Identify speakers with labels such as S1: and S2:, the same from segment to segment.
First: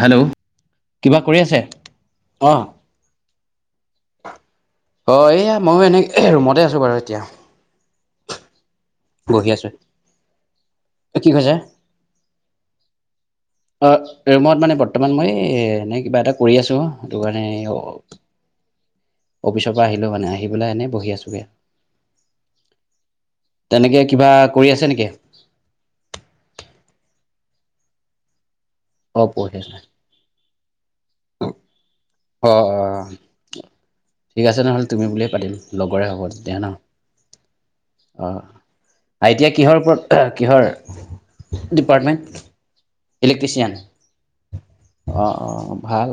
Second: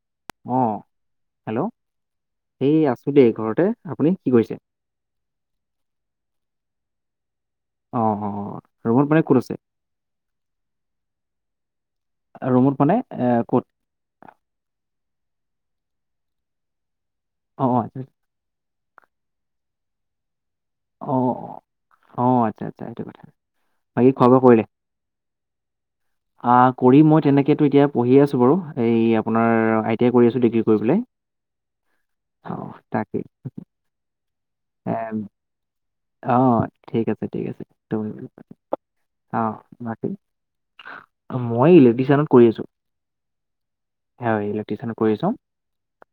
S1: Hello
S2: অ
S1: কিবা কৰি
S2: হেল্ল'
S1: আছে। অঁ
S2: এই আছো দেই ঘৰতে, আপুনি কি কৰিছে।
S1: অ' এইয়া ময়ো এনে ৰুমতে আছো বাৰু এতিয়া।
S2: অ'- অ' ৰুমত মানে ক'ত
S1: বহি
S2: আছে।
S1: আছোঁ। কি কৈছে
S2: ৰুমত মানে এ ক'ত
S1: অ' ৰুমত মানে বৰ্তমান মই এই এ এনে কিবা এটা কৰি আছো সেইটো কাৰণে অ' অফিচৰ পৰা আহিলো মানে আহি পেলাই এনেই বহি
S2: অ
S1: আছো এয়া।
S2: অ' আচ্ছা- আচ্ছা সেইটো কথা, বাকী খোৱা
S1: কিবা
S2: বোৱা কৰিলে।
S1: কৰি আছে নেকি?
S2: অ' কৰিম মই তেনেক এতিয়া পঢ়ি আছো বাৰু, এই
S1: অঁ
S2: আপোনাৰ
S1: পঢ়ি আছে
S2: আই টি আই কৰি আছো ডিগ্ৰী কৰি পেলাই। অ
S1: অ'-অ',
S2: তাকেই
S1: ঠিক আছে নহ'লে তুমি
S2: এম,
S1: বুলিয়েই পা তিম লগৰে হ'ব
S2: অ
S1: তেতিয়া ন।
S2: ঠিক আছে ঠিক আছে ত
S1: আই
S2: অ
S1: টি আই কিহৰ ওপৰত
S2: বাকী
S1: কিহৰ
S2: মই
S1: ডিপাৰ্টমেণ্ট।
S2: ইলেক্ট্ৰিচিয়ানত কৰি আছো
S1: ইলেক্ট্ৰিচিয়ান
S2: হয় ইলেক্ট্ৰিচিয়ানত কৰি আছো
S1: অ' অ' ভাল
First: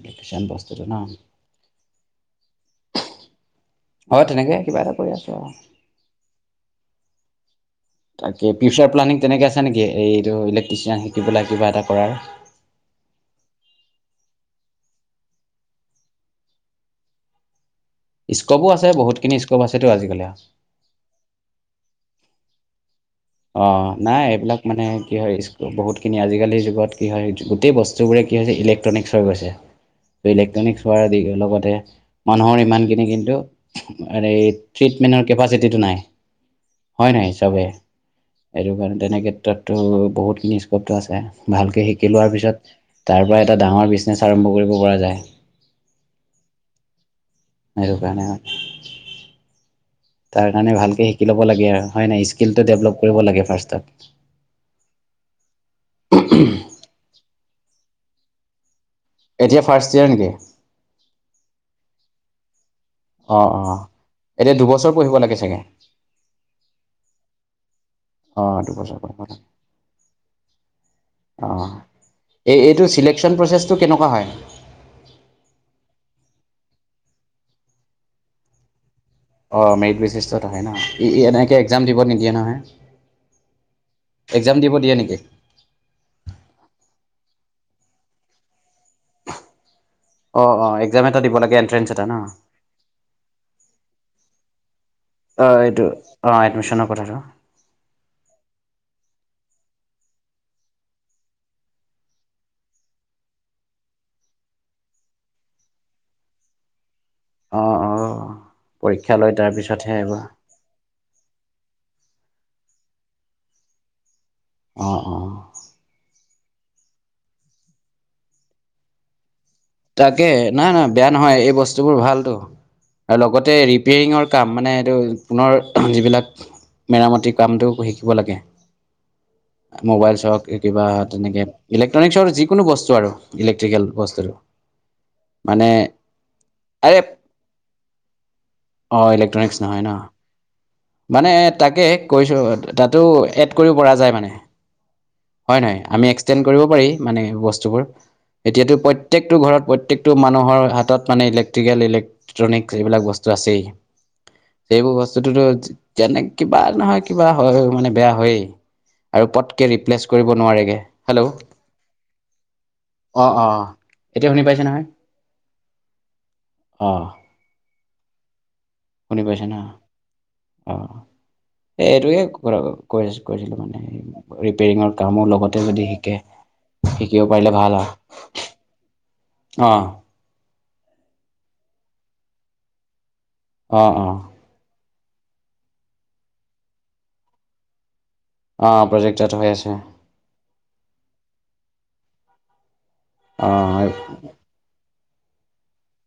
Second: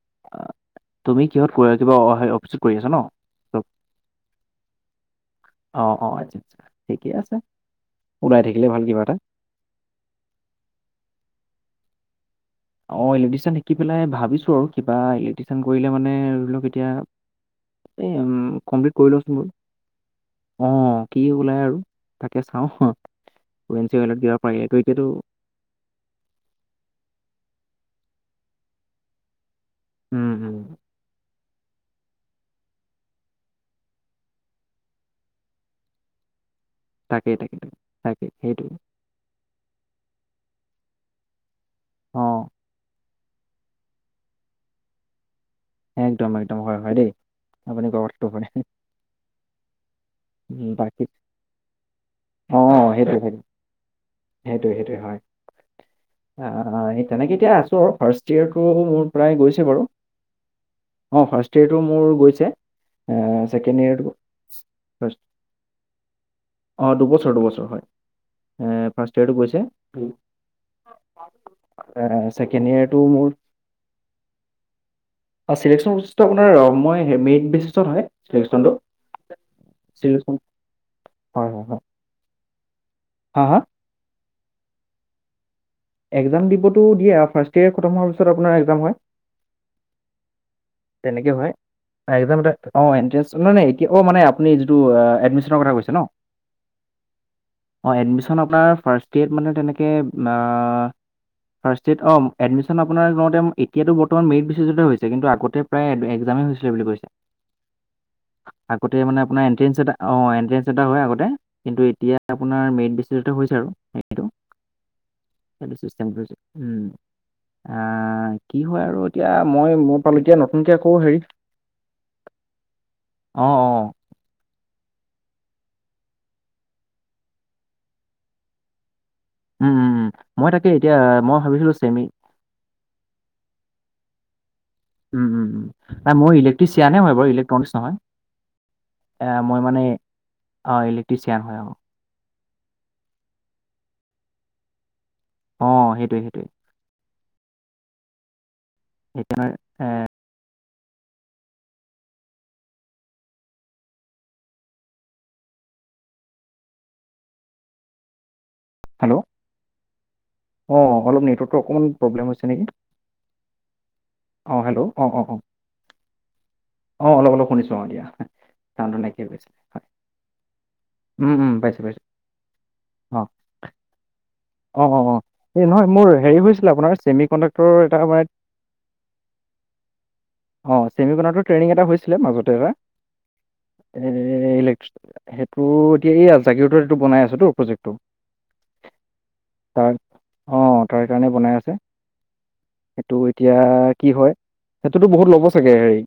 S1: ইলেক্ট্ৰিচিয়ান বস্তুটো ন।
S2: তুমি কিহত কৰি কিবা অ অফিচত কৰি আছা ন।
S1: অ' তেনেকে কিবা এটা কৰি আছো আৰু।
S2: অ অ আচ্ছা আচ্ছা ঠিকে আছে ওলাই
S1: তাকে
S2: থাকিলে ভাল
S1: ফিউচাৰ
S2: কিবা এটা
S1: প্লানিং তেনেকে আছে নেকি এইটো ইলেক্ট্ৰিচিয়ান শিকি পেলাই কিবা এটা কৰাৰ।
S2: অ' ইলেক্ট্ৰিচিয়ান শিকি পেলাই ভাবিছো আৰু কিবা ইলেক্ট্ৰিচিয়ান কৰিলে মানে ধৰি লওক এতিয়া উম,
S1: স্কপো আছে
S2: কমপ্লিট কৰি
S1: বহুতখিনি
S2: লওঁচোন বাৰু,
S1: স্কপ আছেতো আজিকালি
S2: অ' কি ওলাই আৰু। তাকে চাওঁ [unintelligible] এন
S1: অ'
S2: চি এল ত
S1: নাই
S2: কিবা
S1: এইবিলাক
S2: পাৰিলেতো
S1: মানে
S2: এতিয়াতো
S1: কি হয় বহুত খিনি আজিকালি যুগত কি হয় গোটেই বস্তুবোৰে কি হৈছে ইলেক্ট্ৰনিক্ছ হৈ গৈছে,
S2: উম
S1: ত'
S2: উম
S1: ইলেক্ট্ৰনিক্স হোৱাৰ লগত মানুহৰ ইমানখিনি কিন্তু আৰেই ট্ৰিতমেনৰ কেপাচিটিটো নাই। হয় নাই
S2: তাকেই তাকে
S1: চবেই,
S2: তাকে তাকে
S1: সেইটো
S2: সেইটোৱে
S1: কাৰণে তেনে ক্ষেত্ৰততো বহুতখিনি স্কপটো আছে। ভালকে শিকি
S2: অ
S1: লোৱাৰ পিছত তাৰ পৰা এটা ডাঙৰ বিজনেছ আৰম্ভ কৰিব পৰা যায়।
S2: একদম- একদম হয়- হয় দেই, আপুনি
S1: সেইটো
S2: কোৱা কথাটো
S1: কাৰণে
S2: [unintelligible]
S1: তাৰ
S2: উম,
S1: কাৰণে
S2: বাকী
S1: ভালকে শিকি ল'ব লাগে আৰু হয় নাই
S2: অ
S1: স্কিলটো ডেভলপ
S2: সেইটো
S1: কৰিব লাগে ফাৰ্ষ্টত।
S2: সেইটো হয়, আ তেনেকে এতিয়া আছোঁ আৰু ফাৰ্ষ্ট ইয়েৰটো প্ৰায় গৈছে
S1: এতিয়া
S2: বাৰু
S1: ফাৰ্ষ্ট ইয়াৰ নেকি।
S2: অ' ফাৰ্ষ্ট ইয়েৰটো মোৰ গৈছে। উম,
S1: অ', অ'।
S2: চেকেণ্ড ইয়েৰ টো
S1: এতিয়া দুবছৰ পঢ়িব
S2: ফাৰ্ষ্ট
S1: লাগে চাগে?
S2: অ' দুবছৰ- দুবছৰ হয়,
S1: অ',
S2: এ
S1: দুবছৰ
S2: ফাৰ্ষ্ট
S1: পঢ়িব
S2: ইয়েৰটো
S1: লাগে।
S2: গৈছে।
S1: অ'।
S2: এ
S1: এই
S2: ছেকেণ্ড
S1: এইটো
S2: ইয়ৰটো মোৰ,
S1: চিলেকশ্যন প্ৰচেছটো কেনেকুৱা হয়?
S2: আছিল। [unintelligible] আপোনাৰ মই মেৰিট বেচিছত হয়, চিলেকচনটো।
S1: অ' মেৰিট বেচিছত হয় ন, ই এনেকে একজাম দিব নিদিয়ে নহয়।
S2: হা-হা।
S1: এক্জাম দিব দিয়ে নেকি।
S2: এক্জাম দিবতো দিয়ে, ফাৰ্ষ্ট ইয়েৰ খতম হোৱাৰ পিছত আপোনাৰ এক্জাম হয়।
S1: অ', অ', এক্সাম এটা
S2: তেনেকে
S1: দিব
S2: হয়,
S1: লাগে এণ্ট্ৰেঞ্চ এটা ন?
S2: [unintelligible] অ' এণ্ট্ৰেন্স নহয় নহয় মানে এনেকে আপুনি যিটো আ
S1: অ' এইটো অ' এডমিছনৰ কথাটো।
S2: অ' এডমিশ্যন আপোনাৰ ফাৰ্ষ্ট ইয়েৰত মানে তেনেকে না ফাৰ্ষ্ট ইয়েৰত অ' এডমিচন আপোনাৰ লওঁতে এতিয়াটো বৰ্তমান মেৰিট বেচিছতে হৈছে, কিন্তু আগতে প্ৰায় এক্জামেই হৈছিলে বুলি কৈছে
S1: অ', অ'।
S2: আগতে
S1: পৰীক্ষা
S2: মানে
S1: লৈ
S2: আপোনাৰ এনট্ৰে
S1: তাৰপিছতহে
S2: এটা
S1: আহিব।
S2: অ এনট্ৰে এটা হয় আগতে কিন্তু এতিয়া আপোনাৰ মেৰিট বেচিছতে হৈছে আৰু সেটো
S1: অ', অ'।
S2: সেইটোিষ্টেমটো হৈছে উম আহ কি হয় আৰু এতিয়া মই মোৰ
S1: তাকে
S2: পালোতিয়া ন
S1: নাই নহয় বেয়া নহয় এই বস্তুবোৰ ভালতটো আৰু লগতে
S2: অঁ অঁ
S1: ৰিপেয়ৰিঙৰ কাম মানে এইটো আপোননৰ যিবিলাক মেৰামতিৰ কামটো শিকিব লাগে
S2: হয়
S1: মোবাইলছ হওক কিবা তেনেকে
S2: চেমি
S1: ইলেক্ট্ৰনিকছৰ যিকোনো বস্তু আৰু ইলেক্ট্ৰিকেল বস্তুটো
S2: উম উম উ
S1: মানে
S2: নাই মোৰ
S1: আৰে
S2: ইলেক্ট্ৰিচিয়ানে হয় বাৰু ইলেক্ট্ৰনিকছ নহয়
S1: অ
S2: এ,
S1: ইলেক্ট্ৰনিক
S2: মই মানে
S1: নহয়
S2: অঁ
S1: ন মানে
S2: ইলেক্ট্ৰিচিয়ান হয় অঁ
S1: তাকে াতো এড কৰিব পৰা য মানে হয় নয়
S2: অঁ
S1: আমি
S2: সেইটোৱে
S1: এক্সটেড
S2: সেইটোৱে
S1: কৰিব পাৰি মানে বস্তুবোৰ এতিয়াতো প্ৰত্যকটো
S2: সেইকাৰণে
S1: ঘৰত প্ৰত্যেকটো মানুহৰ হাতত মানে ইলেক্ট্ৰিকেল ইলেক্ট্ৰনিক এইবিলাক বস্তু আছেই সেইবোৰ বস্তুটোতো যেনে কিবা নহয় কিবা হয় মানে বেয়া হয়েই
S2: হেল্ল'
S1: আৰু পটকে ৰিপ্লেছ নে
S2: অঁ
S1: হেল্ল'
S2: অলপ নেটৱৰ্কটো অকণমান প্ৰব্লেম হৈছে নেকি
S1: অ অ এতিয়া শুনি
S2: অঁ
S1: পাইছে নহয়
S2: হেল্ল' অঁ অঁ অঁ
S1: অ
S2: অঁ অলপ অলপ শুনিছোঁ অ দিয়া কাৰানটো
S1: শুনি
S2: নাইকিয়ে
S1: পাইছে
S2: গৈছে
S1: ন
S2: হয়
S1: অ
S2: উম উম পাইছোঁ
S1: এই
S2: পাইছোঁ
S1: এইটোৱেথা কৈ
S2: অ',
S1: কৈছিলো
S2: অ',
S1: মানে
S2: অ', অ',
S1: কামো
S2: এই
S1: লগতে
S2: নহয়
S1: যদি
S2: মোৰ
S1: শিকে
S2: হেৰি হৈছিলে আপোনাৰ ছেমি
S1: শিকিব পাৰিলে
S2: কণ্ডাক্টৰৰ
S1: ভাল
S2: এটা মানে
S1: আৰু আহ
S2: অ চেমি বনো ট্ৰেইনিং এটা হৈছিলে মাজতে এটালে
S1: অ অ
S2: সেইটো এতিয়া এই আ জাকিৰ এইটো বনাই আছোতো প্ৰজেক্টটো
S1: অ প্ৰজেকট
S2: তাৰ অ তাৰ কাৰণে বনাই আছে সেইটো
S1: অ
S2: এতিয়া কি হয় সেইটোতো বহুত ল'ব চাগে হেৰি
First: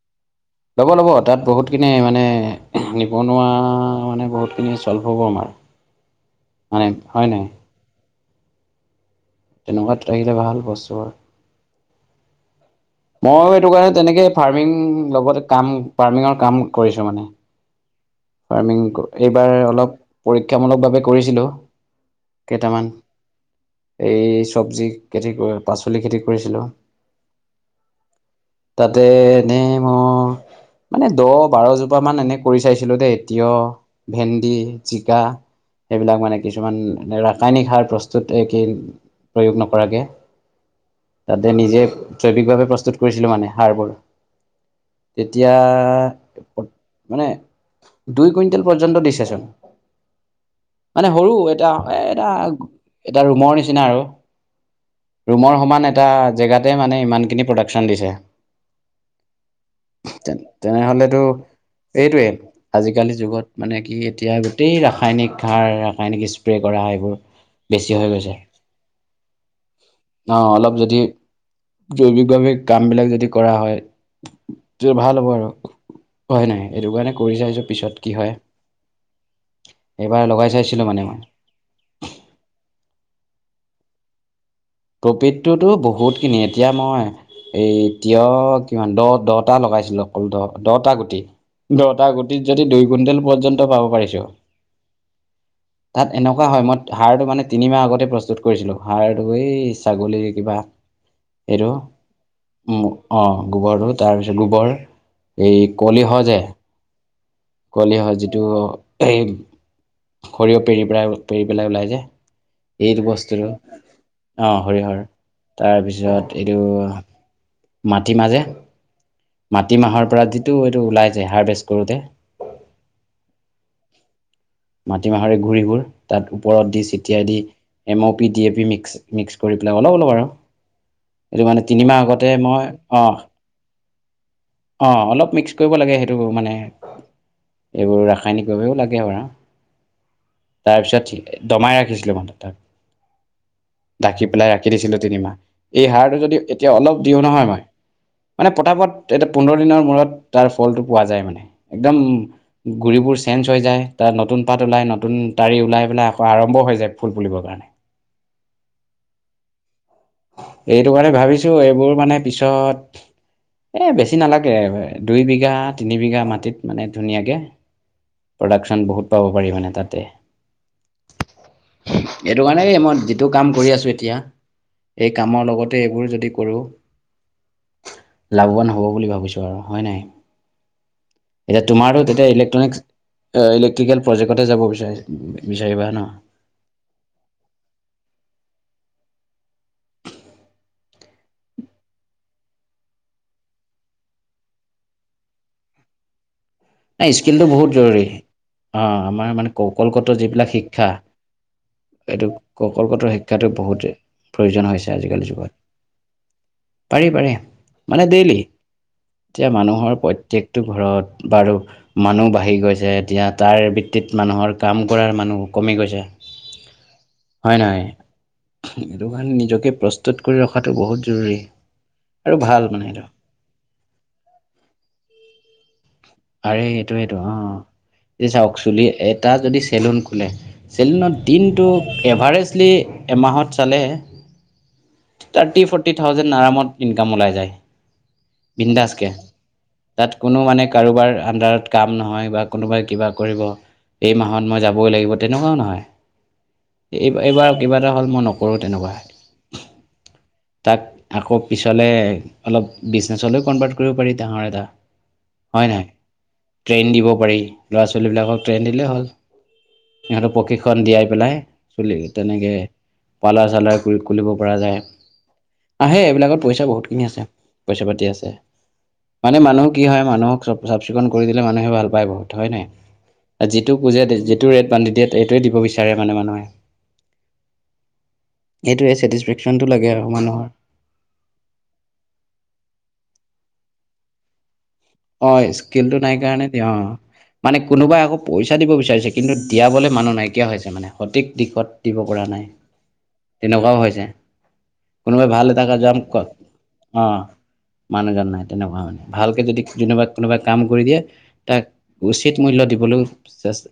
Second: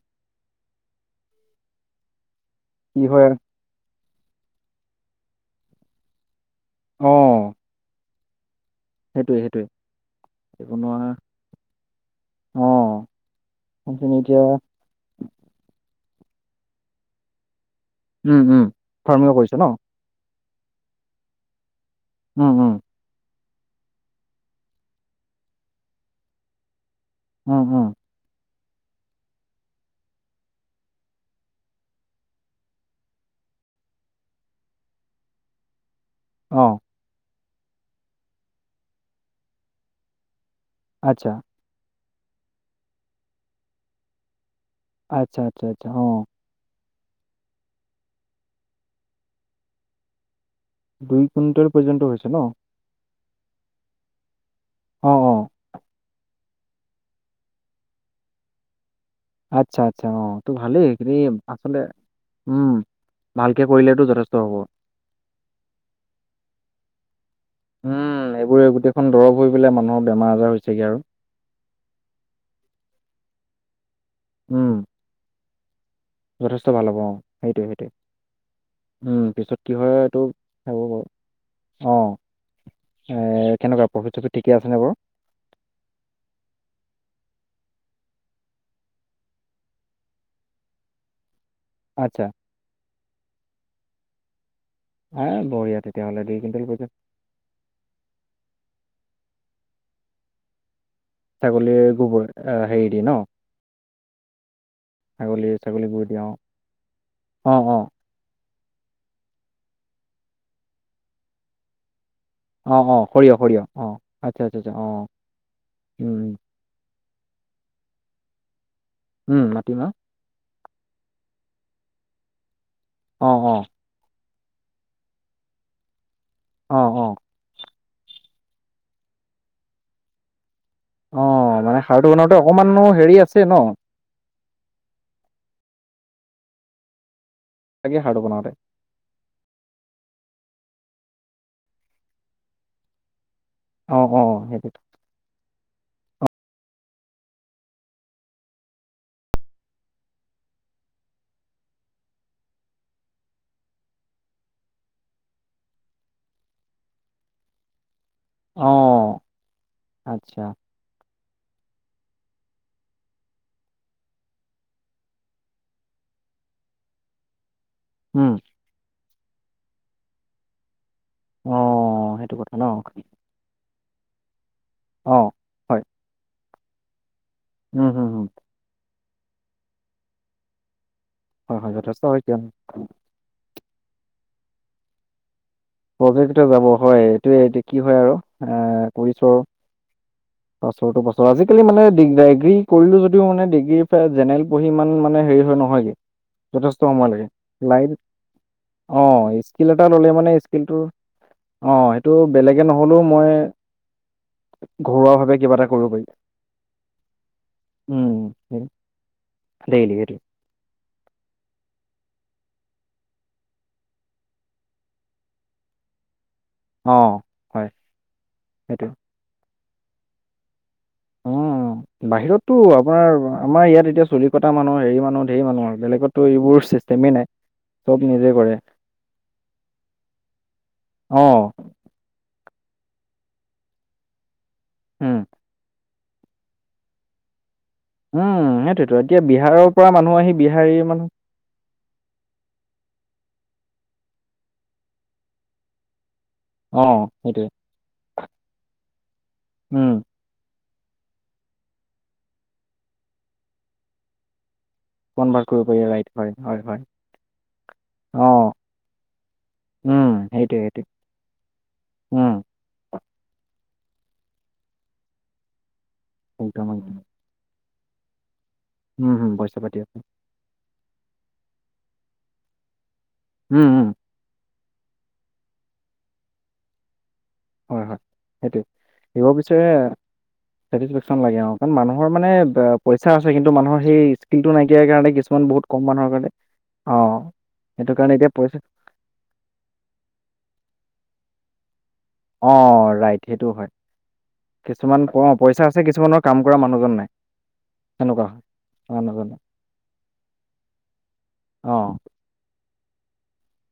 S1: ল'ব ল'ব তাত বহুতখিনি মানে
S2: কি হয়
S1: নিবনুৱা মানে বহুতখিনি চল্ভ হ'ব আমাৰ মানে হয় নাই
S2: অ', সেইটোৱে সেইটোৱে
S1: তেনেকুৱাত ৰাখিলে ভাল
S2: বনোৱা
S1: বস্তুবোৰ
S2: অ',
S1: মইো এইটো কাৰণে
S2: সেইখিনি
S1: তেনেকে
S2: এতিয়া
S1: ফাৰ্মিং লগত কাম ফাৰ্মিঙৰ কাম কৰিছো মানে
S2: উম, উম,
S1: ফাৰ্মিং
S2: ফাৰ্মিঙৰ
S1: এইবাৰ
S2: কৰিছে ন
S1: অলপ পৰীক্ষামূলকভাৱ কৰিছিলোঁ
S2: উম, উম,
S1: কেইটামান এই চব্জি খেতি কৰি পাচলি খেতি কৰিছিলো
S2: উম উম
S1: তাতে এনেই মই মানে দহ বাৰজোপা মান এনে কৰি চাইছিলো দেই তিয় ভেন্দি জিকা সেইবিলাক মানে কিছুমান
S2: অ',
S1: ৰাসায়নিক সাৰ প্ৰস্তুতিন প্ৰয়োগ নকৰাকৈ
S2: আচ্ছা,
S1: তাতে নিজে জৈৱিকভাৱে প্ৰস্তুত কৰিছিলোঁ মানে সাৰবোৰ
S2: আচ্ছা,
S1: তেতিয়া
S2: আচ্ছা, আচ্ছা অ',
S1: মানে দুই কুইণ্টেল পৰ্যন্ত দিছেচোন মানে
S2: দুই
S1: সৰু
S2: কুইণ্টেল
S1: এটা এ
S2: পৰ্যন্ত
S1: এটা
S2: হৈছে ন
S1: এটা ৰুমৰ নিচিনা আৰু
S2: অ', অ',
S1: ৰুমৰ সমান এটা জেগাত ত মানে ইমানখিনি প্ৰডাকশ্যন দিছে
S2: আচ্ছা, আচ্ছা।
S1: তে
S2: অ', তো ভালেই এইখিনি
S1: তেনেহলেতো
S2: আচলতে
S1: এইটোৱেই
S2: উম,
S1: আজিকালি যুগত
S2: ভালকে
S1: মানে কি
S2: কৰিলেতো যথেষ্ট
S1: এতিয়া
S2: হ'ব।
S1: গোটেই ৰাসায়নিক সাৰ ৰাসায়নিক স্প্ৰে কৰা এইবোৰ বেছি হৈ
S2: উম
S1: গৈছে
S2: এইবোৰে গোটেইখন দৰৱ হৈ পেলাই মানুহৰ বেমাৰ আজাৰ হৈছেগে আৰু
S1: জৈৱিকভৱিক কাম বিলাক যদি কৰা হয়
S2: উম,
S1: তে ভাল হ'ব আৰু হয় নাই
S2: যথেষ্ট ভাল
S1: এইটো
S2: হ'ব অ
S1: কাৰণে কৰি চাইছোঁ
S2: সেইটয়ে সেইটোৱে
S1: পিছত কি হয়
S2: উম পিছত কি হয় এইটো
S1: এইবাৰ লগাই
S2: হব
S1: চাইছিলোঁ মানে
S2: বাৰু
S1: মই
S2: অ এ কেনেকুৱা [unintelligible] বাৰু?
S1: কপিতটোতো বহুতখিনি এতিয়া মই এই এতিয়া কিমান দহ দহটা লগাইছিলো অকল দহ দহটা গুটি। দহটা
S2: আচ্ছা,
S1: গুটিত যদি দুই কুইণ্টেল পৰ্যন্ত পাব পাৰিছো
S2: আ, বঢ়িয়া
S1: তাত
S2: তেতিয়াহ'লে
S1: এনেকুৱা হয়
S2: কুইণ্টেল
S1: মই
S2: পৰিছে।
S1: সাৰটো মানে তিনিমাহ আগতে প্ৰস্তুত কৰিছিলো, সাৰ- [unintelligible] এই ছাগলীৰ কিবা এইটো,
S2: ছাগলীৰ গোবৰ আ, হেৰি
S1: উম,
S2: দি ন?
S1: অ', গোবৰটো তাৰপিছত গোবৰ
S2: ছাগলী
S1: এই
S2: ছাগলী গুৰ দি
S1: কলিহ
S2: অ'।
S1: যে?
S2: অ', অ',
S1: কলি হ, যিটো সৰিয়হ পেৰি পেলাই পেৰি পেলাই ওলাই যে?
S2: অ',
S1: এইটো
S2: অ', সৰিয়হ,
S1: বস্তুটো,
S2: সৰিয়হ। অ', আচ্ছা, আচ্ছা,
S1: অ',
S2: আচ্ছা।
S1: সৰিয়হৰ।
S2: উম,
S1: তাৰপিছত এইটো মাটি মাহ যে
S2: উম,
S1: মাটি
S2: মাটিমাহ।
S1: মাহৰ পৰা যি টো এইটো ওলাই যে হাৰ্ভেষ্ট কৰোতে।
S2: অঁ, অঁ।
S1: মাটি মাহৰ এই গুড়ি বোৰ তাত ওপৰত দি
S2: অ', অ'।
S1: চিটিয়াই দি M O P D A P mix mix কৰি পেলাই অলপ অলপ আৰু
S2: অ
S1: এইটো মানে তিনিমাহ
S2: সাৰটো
S1: আগতে
S2: বনাওঁতে
S1: মই,
S2: অকমানো
S1: অঁ
S2: হেৰি আছে ন
S1: অঁ, অলপ মিক্স কৰিব লাগে সেইটো মানে,
S2: লাগে
S1: এইবোৰ
S2: সাৰটো বনাওঁতে
S1: ৰাসায়নিকভাৱেও লাগে বৰা। তাৰপিছত দমাই ৰাখিছিলো মানে তাক।
S2: অ অ
S1: ঢাকি পেলাই ৰাখি
S2: সেইটো
S1: দিছিলো তিনিমাহ। এই সাৰটো যদি এতিয়া অলপ দিওঁ নহয় মই মানে পতাপত এটা পোন্ধৰ দিনৰ মূৰত তাৰ ফলটো পোৱা যায় মানে। একদম গুৰি চেঞ্জ হৈ যায় তাত নতুন পাত ওলাই, নতুন তাৰি ওলাই, আকৌ আৰম্ভ হৈ যায় ফুল ফুলিবৰ কাৰণে।
S2: অঁ।
S1: এইটো কাৰণে ভাবিছো এইবোৰ মানে পিছত এ বেছি নালাগে দুই বিঘা তিনি বিঘা মাটিত মানে ধুনীয়াকে
S2: উম
S1: প্ৰডাকশ্যন বহুত পাব পাৰি মানে তাতে।
S2: অ সেইটো
S1: এইটো
S2: কথা ন
S1: কাৰণেই মই যিটো কাম কৰি আছো এ এতিয়া এই
S2: অ
S1: কামৰ লগতে
S2: হয়
S1: এইবোৰ যদি কৰো
S2: উম হম হম
S1: লাভৱান হ'ব বুলি ভাবিছো আৰু, হয় নাই?
S2: হয়
S1: এতিয়া
S2: হয়
S1: তোমাৰো
S2: যথেষ্ট হয়
S1: তেতিয়া
S2: কিয়
S1: ইলেক্ট্ৰনিক ইলেক্ট্ৰিকেল প্ৰজেক্টতে যাব বিচাৰিচা।
S2: প্ৰজেক্ট যাব হয় এইটোৱে এয়া কি হয় আৰু। এ কৰিছোঁ আৰু। বছৰৰতটো বছৰ আজিকালি মানে ডি ডিগ্ৰী কৰিলো যদি মানে ডিগ্ৰীৰ জেনেৰেল পঢ়ি ইমান মানে হেৰি হয় ন নহয় [unintelligible]
S1: নাই স্কিলটো বহুত জৰুৰী। অঁ,
S2: অ
S1: আমাৰ মানে
S2: স্কিল এটা ললে
S1: কৌশলগত
S2: মানে
S1: যিবিলাক
S2: স্কিলটো
S1: শিক্ষা
S2: অ সেইটো
S1: এইটো
S2: বেলেগে নহলেও
S1: কৌশলগত
S2: মই
S1: শিক্ষাটো বহুতেই প্ৰয়োজন হৈছে
S2: ঘৰুৱা
S1: আজিকালি
S2: ভাৱে
S1: যুগত,
S2: কিবা এটা কৰিব পাৰি
S1: পাৰি পাৰি মানে ডেইলি।
S2: উম
S1: এতিয়া
S2: ডেইলি
S1: মানুহৰ
S2: সেইটো
S1: প্ৰত্যকটো ঘৰত বাৰু মানুহ বাঢ়ি গৈছে এতিয়া তাৰ ভিত্তিত মানুহৰ কাম কৰাৰ মানুহ কমি গৈছে। হয় নহয়?
S2: সেইটো
S1: এইটো কাৰণে নিজকে প্ৰস্তুত কৰি ৰখা
S2: উম, বাহিৰতটো
S1: ভাল মানে এইটো
S2: আপোনাৰ আমাৰ ইয়াত এতিয়া চুলি কটা মানুহ হেৰি মানুহ ঢেৰ মানুহ আৰু বেলেগতো এইবোৰ চিষ্টেমেই নাই
S1: এ
S2: নিজে
S1: চাওক
S2: কৰে
S1: চুলি এটা যদি চেলুন খোলে চেলুনত
S2: অঁ
S1: দিনটো এভাৰেজ এমাহত চালে
S2: উম
S1: থাৰ্টি ফৰ টি থাউজেণ্ড আৰামত ইনকাম ওলাই যায়।
S2: উম সেইটোতো।
S1: বিন্দাছকে
S2: এতিয়া বিহাৰৰ পৰা
S1: তাত
S2: মানুহ আহি
S1: কোনো মানে
S2: বিহাৰী মানুহ
S1: কাৰোবাৰ আণ্ডাৰত কাম নহয় বা কোনোবাই কিবা কৰিব এই মাহত মই যাবই লাগিব তেনেকুৱাও নহয়
S2: অঁ
S1: এইব
S2: সেইটোৱে
S1: এইবাৰ কিবা এটা হ'ল মই নকৰোঁ তেনেকুৱা।
S2: উম
S1: তাক আকৌ পিছলৈ অলপ বিজনেচলৈও কনভাৰ্ট কৰিব পাৰি ডাঙৰ এটা।
S2: কনভাৰ্ট কৰিব
S1: হয়
S2: পাৰি
S1: নহয়?
S2: ৰাইট হয় হয় হয়
S1: ট্ৰেইন দিব পাৰি ল'ৰা
S2: অঁ
S1: ছোৱালীবিলাকক ট্ৰেইন দিলেই হ'ল।
S2: উম
S1: সিহঁত
S2: সেইটোৱে সেইটোৱে
S1: প্ৰশিক্ষণ দিয়াই পেলাই চুলি
S2: উম
S1: তেনেকে পালৰ চালৰ খুল পৰা যায় আহে সেই এইবিলাকত
S2: একদম
S1: পইচা বহুত
S2: একদম
S1: খিনি আছে পইচা পাতি আছে
S2: উম হুম
S1: মানে
S2: পইচা
S1: মানুহ
S2: পাতি
S1: কি
S2: আছে
S1: হয় মানুহক চ চাফ চিকুণ কৰি দিলে মানুহে ভাল পায় বহুত হয় ন
S2: উম
S1: যিটো
S2: উম
S1: পুজে যিটো ৰেট বান্ধি দিয়ে সেইটোৱে দিব বিচাৰে মানে মানুহে
S2: হয় হয় সেইটোৱে
S1: এইটোৱে
S2: দিব
S1: ছেটিছফেকশ্যনটো
S2: বিচাৰে
S1: লাগে আৰু মানুহৰ
S2: [unintelligible]
S1: অ
S2: কিছুমান বহুত কম
S1: ইস্কিনটো
S2: মানুহৰ
S1: নাই কাৰণে দিয় অ মানে
S2: সেইটো
S1: কোনোবাই
S2: কাৰণে
S1: আকৌ
S2: এতিয়া
S1: পইচা দিব বিচাৰিছে কিন্তু দিয়াবলৈ মানুহ নাইকিয়া হৈছে মানে সঠিক তিব পৰা নাই
S2: অ ৰাইট সেইটো হয়
S1: তেনেকুৱাও হৈছে
S2: কিছুমান
S1: কোনোবাই
S2: অ
S1: ভালে
S2: পইচা
S1: থাককা
S2: আছে
S1: যাম
S2: কিছুমানৰ
S1: কত
S2: কাম কৰা মানুহজন
S1: অ
S2: নাই
S1: মানুহ
S2: তেনেকুৱা
S1: জান
S2: হয়
S1: নাই তেনেকুৱা মানে
S2: মানুহজনে
S1: ভালকে যদি কোনোবা কোনোবা কাম কৰি দিয়ে তাক
S2: অ
S1: উচিত মূল্য দিবলৈ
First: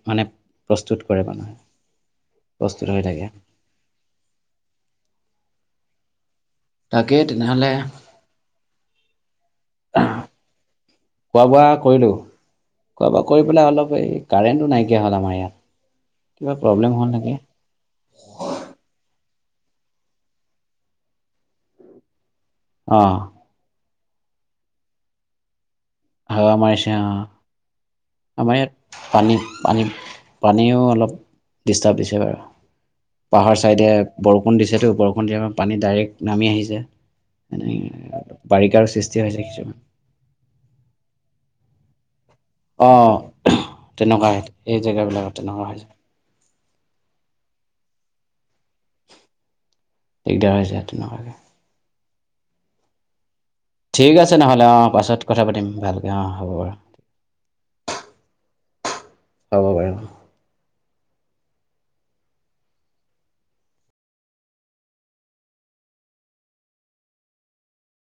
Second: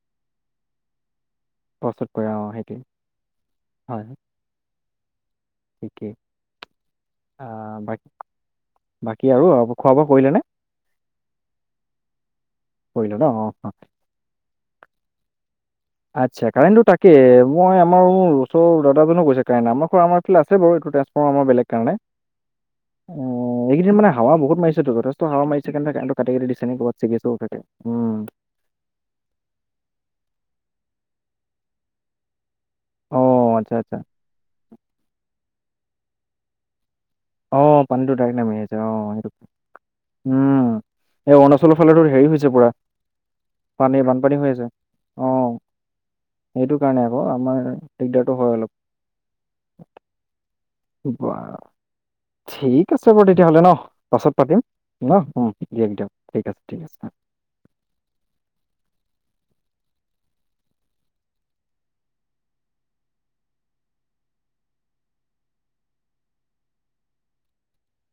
S1: মানে প্ৰস্তুত কৰে কৰে মানুহে
S2: প্ৰস্তুত কৰে অ সেইটোৱে
S1: প্ৰস্তুত হৈ থাকে
S2: হয় হয় [unintelligible]
S1: তাকেই তেনেহ'লে
S2: আহ ব বাকী আৰু খোৱা বোৱা কৰিলে নে
S1: খোৱা বোৱা কৰিলো খোৱা
S2: কৰিলে
S1: বোৱা
S2: ন অ
S1: কৰি পেলাই অলপ এই কাৰেণ্টো নাইকিয়া হ'ল আমাৰ ইয়াত
S2: আচ্ছা
S1: কিবা
S2: কাৰেণ্টটো
S1: প্ৰব্লেম হ'ল
S2: তাকে
S1: নেকি
S2: মই আমাৰ চৰ দাদাজনো কৈছে কাৰণ আমাৰ আাৰিল আছে বাৰু এইটোট্ৰেন্সফৰ্মমাৰ বেলেগ কাৰণে
S1: অঁ
S2: অ এইকেইদিন মানে হাৱা বহুত মাৰিছেতো যথেষ্ট হাৱা মাৰিছে কাৰণে কাৰেণ্টটো কাটি কাটি
S1: হাওআ
S2: দিছে নে
S1: আমাৰ
S2: ক'ৰবাত ছিগি চিগি থাকে। উম,
S1: ইয়াত পানি পানি পানীও অলপ ডষ্টাৰ দিছে বাৰু
S2: অ',
S1: পাহাৰ
S2: আচ্ছা
S1: চাইডে
S2: আচ্ছা,
S1: বৰষুণ দিছেতো বৰষুণ দিয় পানী ডাইৰেক্ট নামি আহিছে এনে
S2: আহ পানীটো তাই নামি আহ আছে
S1: বাৰিষাৰ
S2: অ
S1: সৃষ্টি
S2: সেইটো
S1: হৈছে কিছুমান
S2: উম এ অৰুণচলৰ ফালে হেৰি হৈছে
S1: অঁ
S2: পানী
S1: তেনেকুৱা
S2: বানপানী হৈ আছে
S1: এই জেগাবিলাকত
S2: অ
S1: তেনেকুৱা হৈছে
S2: সেইটো কাৰণে আকৌ আমাৰ দিগদাৰটো হয় অলপ
S1: দিগদাৰ হৈছে
S2: বা
S1: তেনেকে
S2: ঠিক আছে বাৰু তেতিয় হ'লে ন
S1: ঠিক
S2: পাছত
S1: আছে
S2: পাতিম
S1: নহ'লে অঁ
S2: ন
S1: পাছত কথা
S2: উ
S1: পাতিম
S2: দিয়ক
S1: ভালকৈ
S2: দিয়ক
S1: অঁ
S2: ঠিক
S1: হ'ব
S2: আছে
S1: বাৰু
S2: ঠিক আছে [unintelligible]
S1: হ'ব বাই ন